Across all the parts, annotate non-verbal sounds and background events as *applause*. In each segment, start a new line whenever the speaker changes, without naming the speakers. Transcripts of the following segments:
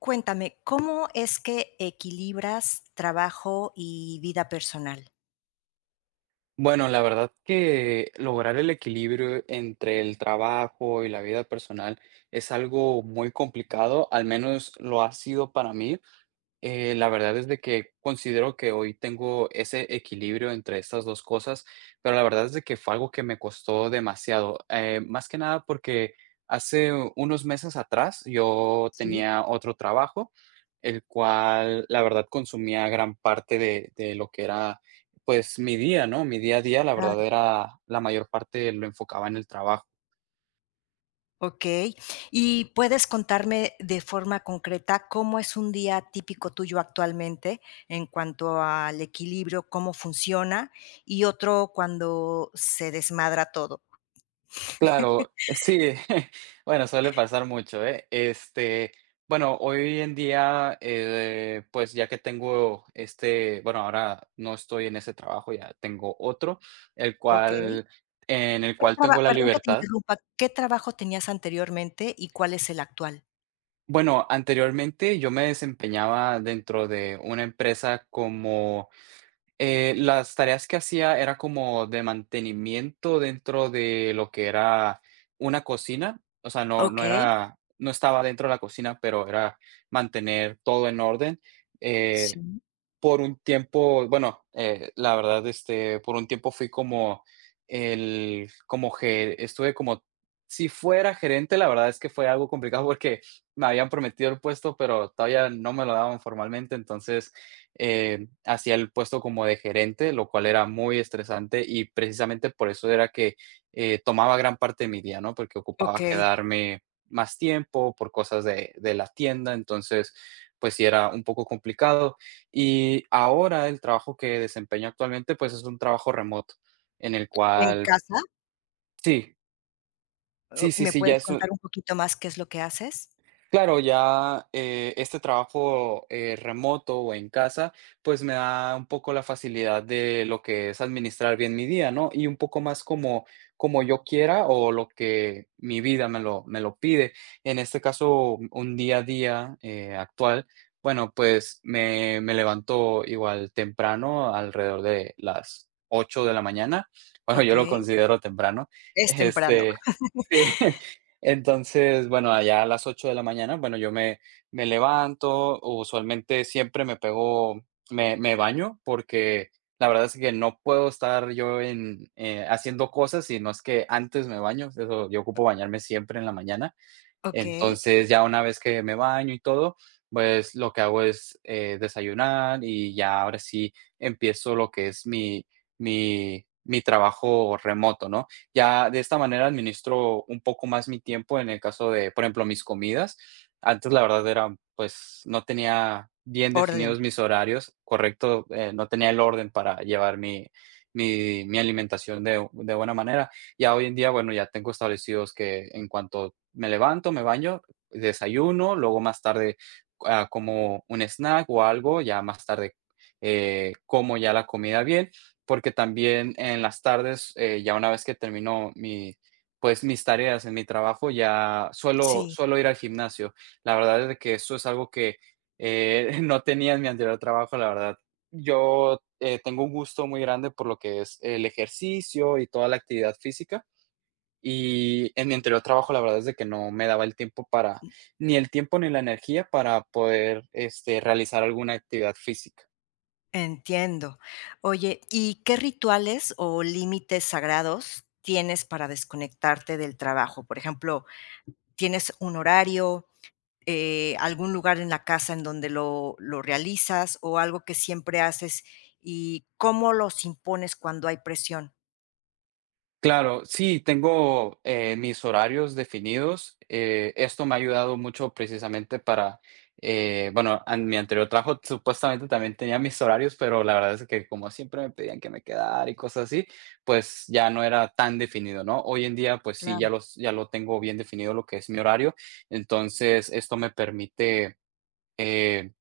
Cuéntame, ¿cómo es que equilibras trabajo y vida personal?
Bueno, la verdad que lograr el equilibrio entre el trabajo y la vida personal es algo muy complicado, al menos lo ha sido para mí. La verdad es de que considero que hoy tengo ese equilibrio entre estas dos cosas, pero la verdad es de que fue algo que me costó demasiado. Más que nada porque hace unos meses atrás yo
Sí.
tenía otro trabajo, el cual la verdad consumía gran parte de lo que era pues mi día, ¿no? Mi día a día, la
Claro.
verdad era la mayor parte lo enfocaba en el trabajo.
Okey. ¿Y puedes contarme de forma concreta cómo es un día típico tuyo actualmente en cuanto al equilibrio, cómo funciona? Y otro cuando se desmadra todo.
Claro, sí, *laughs* bueno, suele pasar mucho, ¿eh? Este, bueno, hoy en día, pues ya que tengo este, bueno, ahora no estoy en ese trabajo, ya tengo otro, el
Okey.
cual, en el
¿Qué
cual tengo
traba
la
perdón que te
libertad.
interrumpa, ¿qué trabajo tenías anteriormente y cuál es el actual?
Bueno, anteriormente yo me desempeñaba dentro de una empresa como. Las tareas que hacía era como de mantenimiento dentro de lo que era una cocina, o sea, no
Okey.
era, no estaba dentro de la cocina, pero era mantener todo en orden. Eh,
Sí.
por un tiempo, bueno, la verdad, este, por un tiempo fui como el, como que estuve como, si fuera gerente. La verdad es que fue algo complicado, *laughs* porque me habían prometido el puesto, pero todavía no me lo daban formalmente. Entonces hacía el puesto como de gerente, lo cual era muy estresante, y precisamente por eso era que tomaba gran parte de mi día, ¿no? Porque ocupaba
Okey.
quedarme más tiempo por cosas de la tienda. Entonces pues sí, era un poco complicado, y ahora el trabajo que desempeño actualmente pues es un trabajo remoto, en el
¿En
cual
casa?
sí. Sí,
Oh,
sí,
¿me
sí, ya
puedes
es.
contar un poquito más qué es lo que haces?
Claro, ya, este trabajo remoto o en casa, pues me da un poco la facilidad de lo que es administrar bien mi día, ¿no? Y un poco más como, como yo quiera, o lo que mi vida me lo pide. En este caso, un día a día actual, bueno, pues me levanto igual temprano, alrededor de las 8 de la mañana. Bueno, yo lo
Okey,
considero temprano.
es temprano.
Este, *laughs* sí. Entonces, bueno, allá a las 8 de la mañana, bueno, yo me levanto, usualmente siempre me pego, me baño, porque la verdad es que no puedo estar yo en, haciendo cosas si no es que antes me baño. Eso yo ocupo, bañarme siempre en la mañana.
Okey,
Entonces, ya una vez que me baño y todo, pues lo que hago es, desayunar, y ya ahora sí empiezo lo que es mi mi trabajo remoto, ¿no? Ya de esta manera administro un poco más mi tiempo en el caso de, por ejemplo, mis comidas. Antes, la verdad era, pues, no tenía bien
orden.
definidos mis horarios, correcto, no tenía el orden para llevar mi mi alimentación de buena manera. Ya hoy en día, bueno, ya tengo establecidos que en cuanto me levanto, me baño, desayuno. Luego más tarde, ah, como un snack o algo. Ya más tarde, como ya la comida bien, porque también en las tardes, ya una vez que termino mi, pues, mis tareas en mi trabajo, ya suelo
Sí,
suelo ir al gimnasio. La verdad es de que eso es algo que, *laughs* no tenía en mi anterior trabajo, la verdad. Yo, tengo un gusto muy grande por lo que es el ejercicio y toda la actividad física, y en mi anterior trabajo, la verdad es de que no me daba el tiempo para, ni el tiempo ni la energía para poder, este, realizar alguna actividad física.
entiendo. Oye, ¿y qué rituales o límites sagrados tienes para desconectarte del trabajo? Por ejemplo, ¿tienes un horario, algún lugar en la casa en donde lo realizas o algo que siempre haces? ¿Y cómo los impones cuando hay presión?
Claro, sí, tengo mis horarios definidos. Esto me ha ayudado mucho precisamente para, bueno, en mi anterior trabajo supuestamente también tenía mis horarios, pero la verdad es que como siempre me pedían que me quedara y cosas así, pues ya no era tan definido, ¿no? Hoy en día, pues sí,
Claro.
ya lo tengo bien definido lo que es mi horario. Entonces, esto me permite... eh,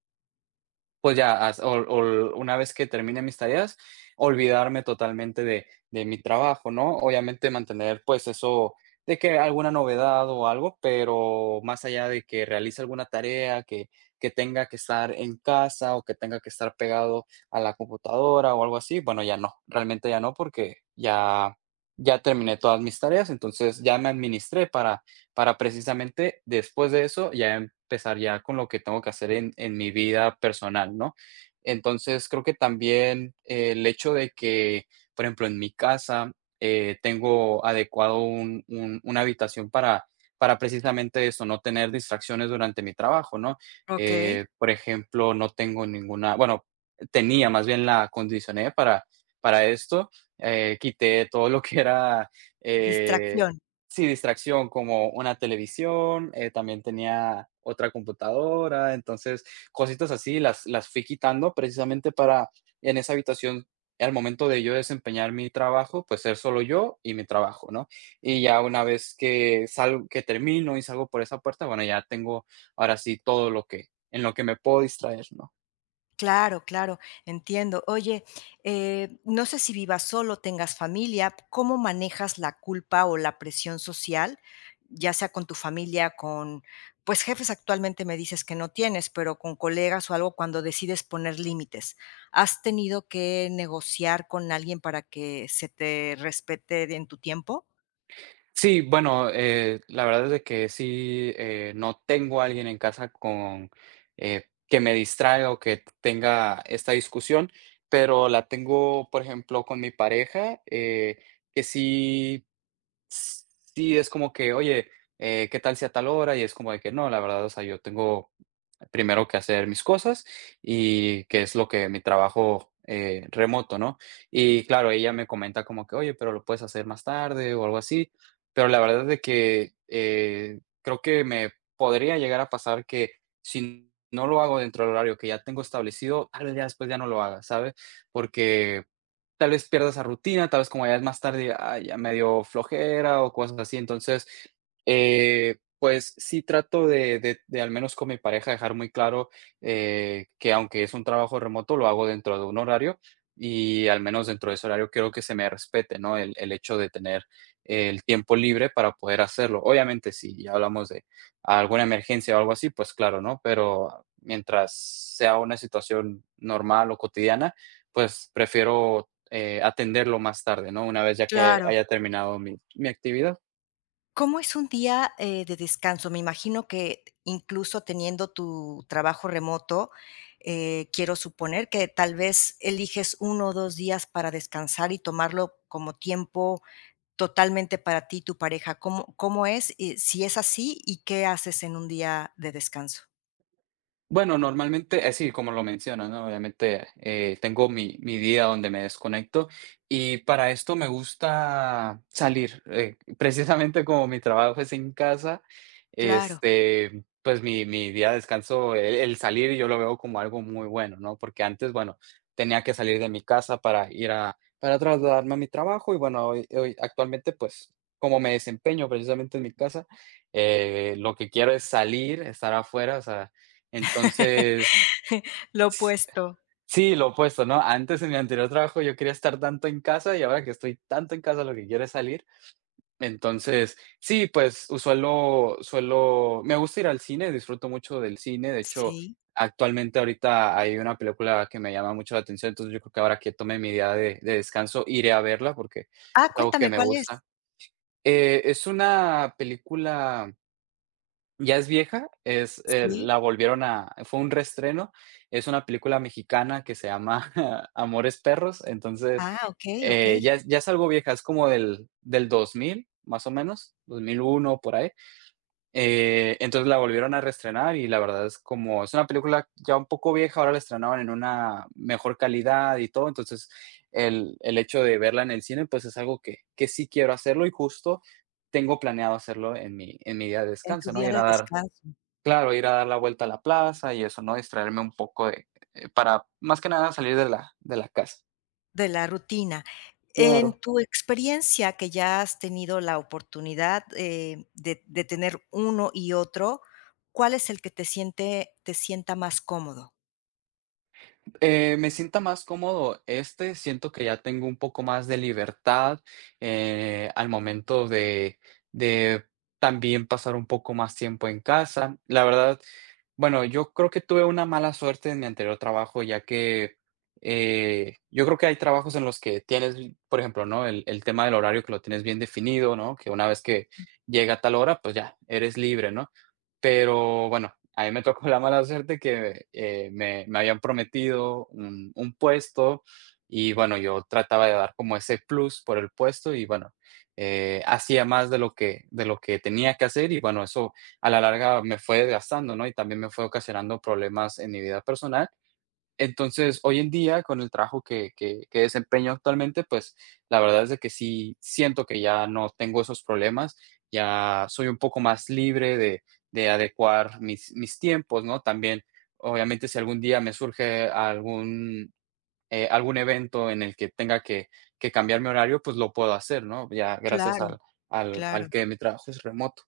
pues ya, o una vez que termine mis tareas, olvidarme totalmente de mi trabajo, ¿no? Obviamente mantener pues eso, de que alguna novedad o algo, pero más allá de que realice alguna tarea, que tenga que estar en casa o que tenga que estar pegado a la computadora o algo así, bueno, ya no. Realmente ya no, porque ya terminé todas mis tareas, entonces ya me administré para, precisamente después de eso ya empezar ya con lo que tengo que hacer en mi vida personal, ¿no? Entonces, creo que también el hecho de que, por ejemplo, en mi casa, tengo adecuado un una habitación para, precisamente eso, no tener distracciones durante mi trabajo, ¿no?
Okey,
Por ejemplo, no tengo ninguna, bueno, tenía, más bien la acondicioné para, esto, quité todo lo que era, eh
distracción.
sí, distracción, como una televisión, también tenía otra computadora, entonces cositas así las fui quitando precisamente para, en esa habitación, al momento de yo desempeñar mi trabajo, pues ser solo yo y mi trabajo, ¿no? Y ya una vez que salgo, que termino y salgo por esa puerta, bueno, ya tengo ahora sí todo lo que, en lo que me puedo distraer, ¿no?
Claro, claro, entiendo. Oye, no sé si vivas solo, tengas familia, ¿cómo manejas la culpa o la presión social? Ya sea con tu familia, con, pues jefes actualmente me dices que no tienes, pero con colegas o algo cuando decides poner límites. ¿Has tenido que negociar con alguien para que se te respete en tu tiempo?
Sí, bueno, la verdad es de que sí, no tengo a alguien en casa con, que me distraiga o que tenga esta discusión, pero la tengo, por ejemplo, con mi pareja, que sí. Sí, es como que, oye, ¿qué tal si a tal hora? Y es como de que no, la verdad, o sea, yo tengo primero que hacer mis cosas y que es lo que mi trabajo, remoto, ¿no? Y claro, ella me comenta como que: "Oye, pero lo puedes hacer más tarde o algo así". Pero la verdad es de que, creo que me podría llegar a pasar que si no lo hago dentro del horario que ya tengo establecido, tal vez ya después ya no lo haga, ¿sabes? Porque tal vez pierdas esa rutina. Tal vez como ya es más tarde, ah, ya me dio flojera o cosas así. Entonces, pues sí trato de al menos con mi pareja dejar muy claro, que aunque es un trabajo remoto, lo hago dentro de un horario, y al menos dentro de ese horario quiero que se me respete, ¿no? El hecho de tener el tiempo libre para poder hacerlo. Obviamente, si ya hablamos de alguna emergencia o algo así, pues claro, ¿no? Pero mientras sea una situación normal o cotidiana, pues prefiero atenderlo más tarde, ¿no? Una vez ya que
Claro.
haya terminado mi actividad.
¿Cómo es un día, de descanso? Me imagino que incluso teniendo tu trabajo remoto, quiero suponer que tal vez eliges uno o 2 días para descansar y tomarlo como tiempo totalmente para ti y tu pareja. cómo es? Y si es así, ¿y qué haces en un día de descanso?
Bueno, normalmente, así como lo mencionas, ¿no? Obviamente, tengo mi día donde me desconecto, y para esto me gusta salir. *laughs* Precisamente como mi trabajo es en casa,
Claro.
este, pues mi día de descanso, el salir yo lo veo como algo muy bueno, ¿no? Porque antes, bueno, tenía que salir de mi casa para para trasladarme a mi trabajo. Y bueno, hoy actualmente, pues, como me desempeño precisamente en mi casa, lo que quiero es salir, estar afuera, o sea,
*laughs*
entonces,
Lo opuesto.
sí, lo opuesto, ¿no? Antes, en mi anterior trabajo, yo quería estar tanto en casa, y ahora que estoy tanto en casa, lo que quiero es salir. Entonces, sí, pues, suelo suelo me gusta ir al cine. Disfruto mucho del cine. De hecho,
Sí.
actualmente, ahorita hay una película que me llama mucho la atención, entonces, yo creo que ahora que tome mi día de descanso, iré a verla porque
Ah,
es algo que
cuéntame,
me
¿cuál es?
gusta. Es una película. Ya es vieja, es,
Sí.
la volvieron a fue un reestreno, es una película mexicana que se llama *laughs* Amores Perros. Entonces,
Ah, okey, okey.
ya es algo vieja, es como del 2000 más o menos, 2001 por ahí, entonces la volvieron a reestrenar, y la verdad es como es una película ya un poco vieja, ahora la estrenaban en una mejor calidad y todo. Entonces, el hecho de verla en el cine, pues, es algo que sí quiero hacerlo, y justo tengo planeado hacerlo en mi día de
En
descanso,
tu
¿no?
día
Ir a
de
dar
descanso.
Claro, ir a dar la vuelta a la plaza y eso, ¿no? Distraerme un poco de, para más que nada salir de la casa.
De la rutina. En
Claro.
tu experiencia, que ya has tenido la oportunidad, de tener uno y otro, ¿cuál es el que te siente te sienta más cómodo?
Me sienta más cómodo este, siento que ya tengo un poco más de libertad, al momento de, de también pasar un poco más tiempo en casa. La verdad, bueno, yo creo que tuve una mala suerte en mi anterior trabajo, ya que, yo creo que hay trabajos en los que tienes, por ejemplo, ¿no? El tema del horario, que lo tienes bien definido, ¿no? Que una vez que llega a tal hora, pues ya, eres libre, ¿no? Pero bueno, a mí me tocó la mala suerte que, me habían prometido un puesto y bueno, yo trataba de dar como ese plus por el puesto y bueno, hacía más de lo que tenía que hacer y bueno, eso a la larga me fue desgastando, ¿no? Y también me fue ocasionando problemas en mi vida personal. Entonces, hoy en día, con el trabajo que que desempeño actualmente, pues, la verdad es de que sí siento que ya no tengo esos problemas, ya soy un poco más libre de adecuar mis tiempos, ¿no? También, obviamente, si algún día me surge algún, algún evento en el que tenga que cambiar mi horario, pues, lo puedo hacer, ¿no? Ya gracias
Claro,
al al
claro.
al que mi trabajo es remoto.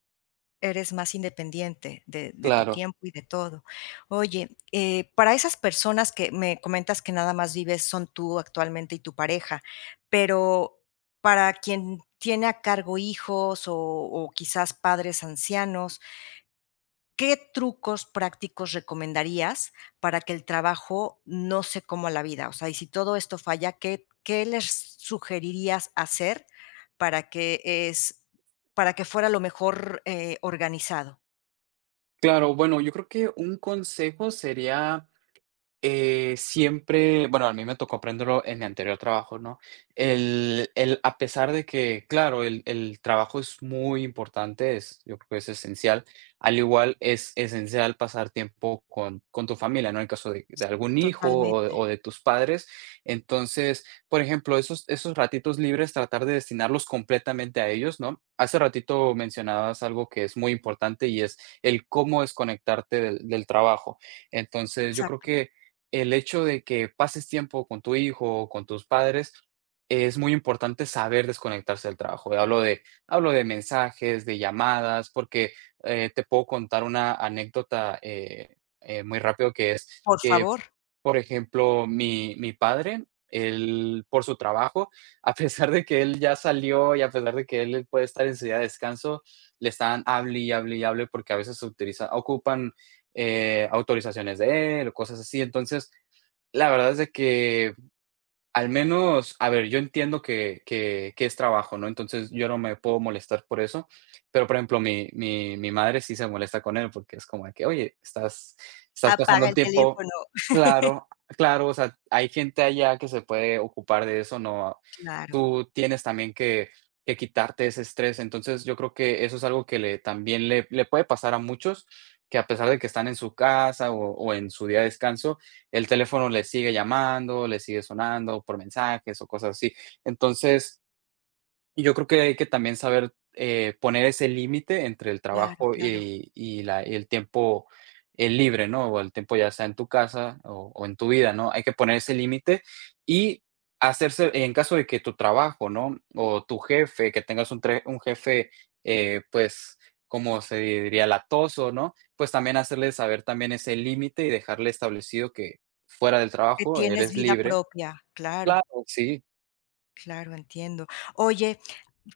Eres más independiente de tu
Claro,
tiempo y de todo. Oye, para esas personas que me comentas que nada más vives son tú actualmente y tu pareja, pero para quien tiene a cargo hijos o quizás padres ancianos, ¿qué trucos prácticos recomendarías para que el trabajo no se coma la vida? O sea, y si todo esto falla, ¿qué les sugerirías hacer para que es para que fuera lo mejor, organizado?
claro. Bueno, yo creo que un consejo sería. Siempre, bueno, a mí me tocó aprenderlo en mi anterior trabajo, ¿no? A pesar de que, claro, el trabajo es muy importante, es, yo creo que es esencial, al igual es esencial pasar tiempo con tu familia, ¿no? En el caso de algún hijo
Totalmente,
o de tus padres. Entonces, por ejemplo, esos, esos ratitos libres, tratar de destinarlos completamente a ellos, ¿no? Hace ratito mencionabas algo que es muy importante y es el cómo desconectarte del trabajo. Entonces, yo creo
exacto.
que el hecho de que pases tiempo con tu hijo o con tus padres, es muy importante saber desconectarse del trabajo. Hablo de mensajes, de llamadas, porque, te puedo contar una anécdota, muy rápido, que es
Por
que,
favor,
por ejemplo, mi padre, él, por su trabajo, *laughs* a pesar de que él ya salió y a pesar de que él puede estar en su día de descanso, le están hable y hable y hable porque a veces se utiliza ocupan, autorizaciones de él o cosas así. Entonces, la verdad es de que al menos, a ver, yo entiendo que que es trabajo, ¿no? Entonces, yo no me puedo molestar por eso, pero, por ejemplo, mi madre sí se molesta con él, porque es como de que: "Oye, estás pasando
apaga
el
el
tiempo".
teléfono.
Claro, claro, o sea, hay gente allá que se puede ocupar de eso, no
Claro,
tú tienes también que quitarte ese estrés. Entonces, yo creo que eso es algo que le también le puede pasar a muchos, que a pesar de que están en su casa o en su día de descanso, el teléfono les sigue llamando, les sigue sonando por mensajes o cosas así. Entonces, y yo creo que hay que también saber, poner ese límite entre el
claro,
trabajo
claro.
y la el tiempo, libre, ¿no? O el tiempo ya sea en tu casa o en tu vida, ¿no? Hay que poner ese límite y hacerse en caso de que tu trabajo, ¿no? O tu jefe, que tengas un tre un jefe, pues, como se diría, latoso, ¿no? Pues también hacerle saber también ese límite y dejarle establecido que fuera del
Que
trabajo
tienes
eres
vida
libre.
propia.
Claro,
Claro,
sí,
claro, entiendo. Oye,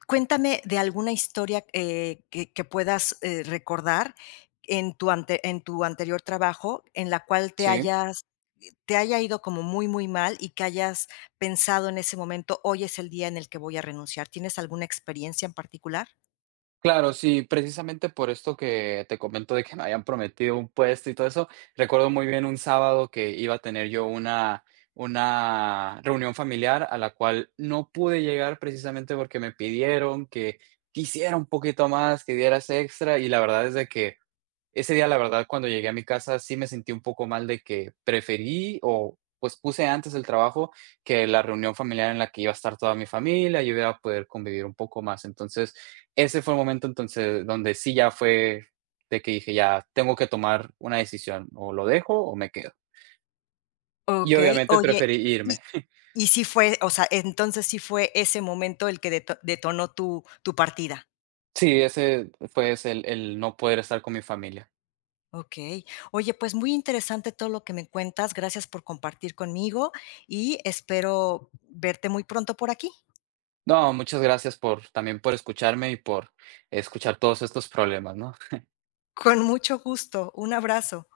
cuéntame de alguna historia, que puedas, recordar en tu ante en tu anterior trabajo, en la cual te
sí.
hayas te haya ido como muy, muy mal y que hayas pensado en ese momento: "Hoy es el día en el que voy a renunciar". ¿Tienes alguna experiencia en particular?
Claro, sí, precisamente por esto que te comento de que me habían prometido un puesto y todo eso, recuerdo muy bien un sábado que iba a tener yo una reunión familiar a la cual no pude llegar precisamente porque me pidieron que quisiera un poquito más, que dieras extra y la verdad es de que ese día, la verdad, cuando llegué a mi casa, sí me sentí un poco mal de que preferí o pues puse antes el trabajo que la reunión familiar en la que iba a estar toda mi familia y iba a poder convivir un poco más. Entonces, ese fue el momento entonces donde sí ya fue de que dije: "Ya tengo que tomar una decisión, o lo dejo o me quedo". Y
Okey,
obviamente
oye,
preferí
y
irme.
y sí fue, o sea, entonces sí fue ese momento el que deto detonó tu partida.
Sí, ese fue ese el no poder estar con mi familia.
Okey. Oye, pues muy interesante todo lo que me cuentas. Gracias por compartir conmigo y espero verte muy pronto por aquí.
No, muchas gracias por también por escucharme y por escuchar todos estos problemas, ¿no?
Con mucho gusto. Un abrazo.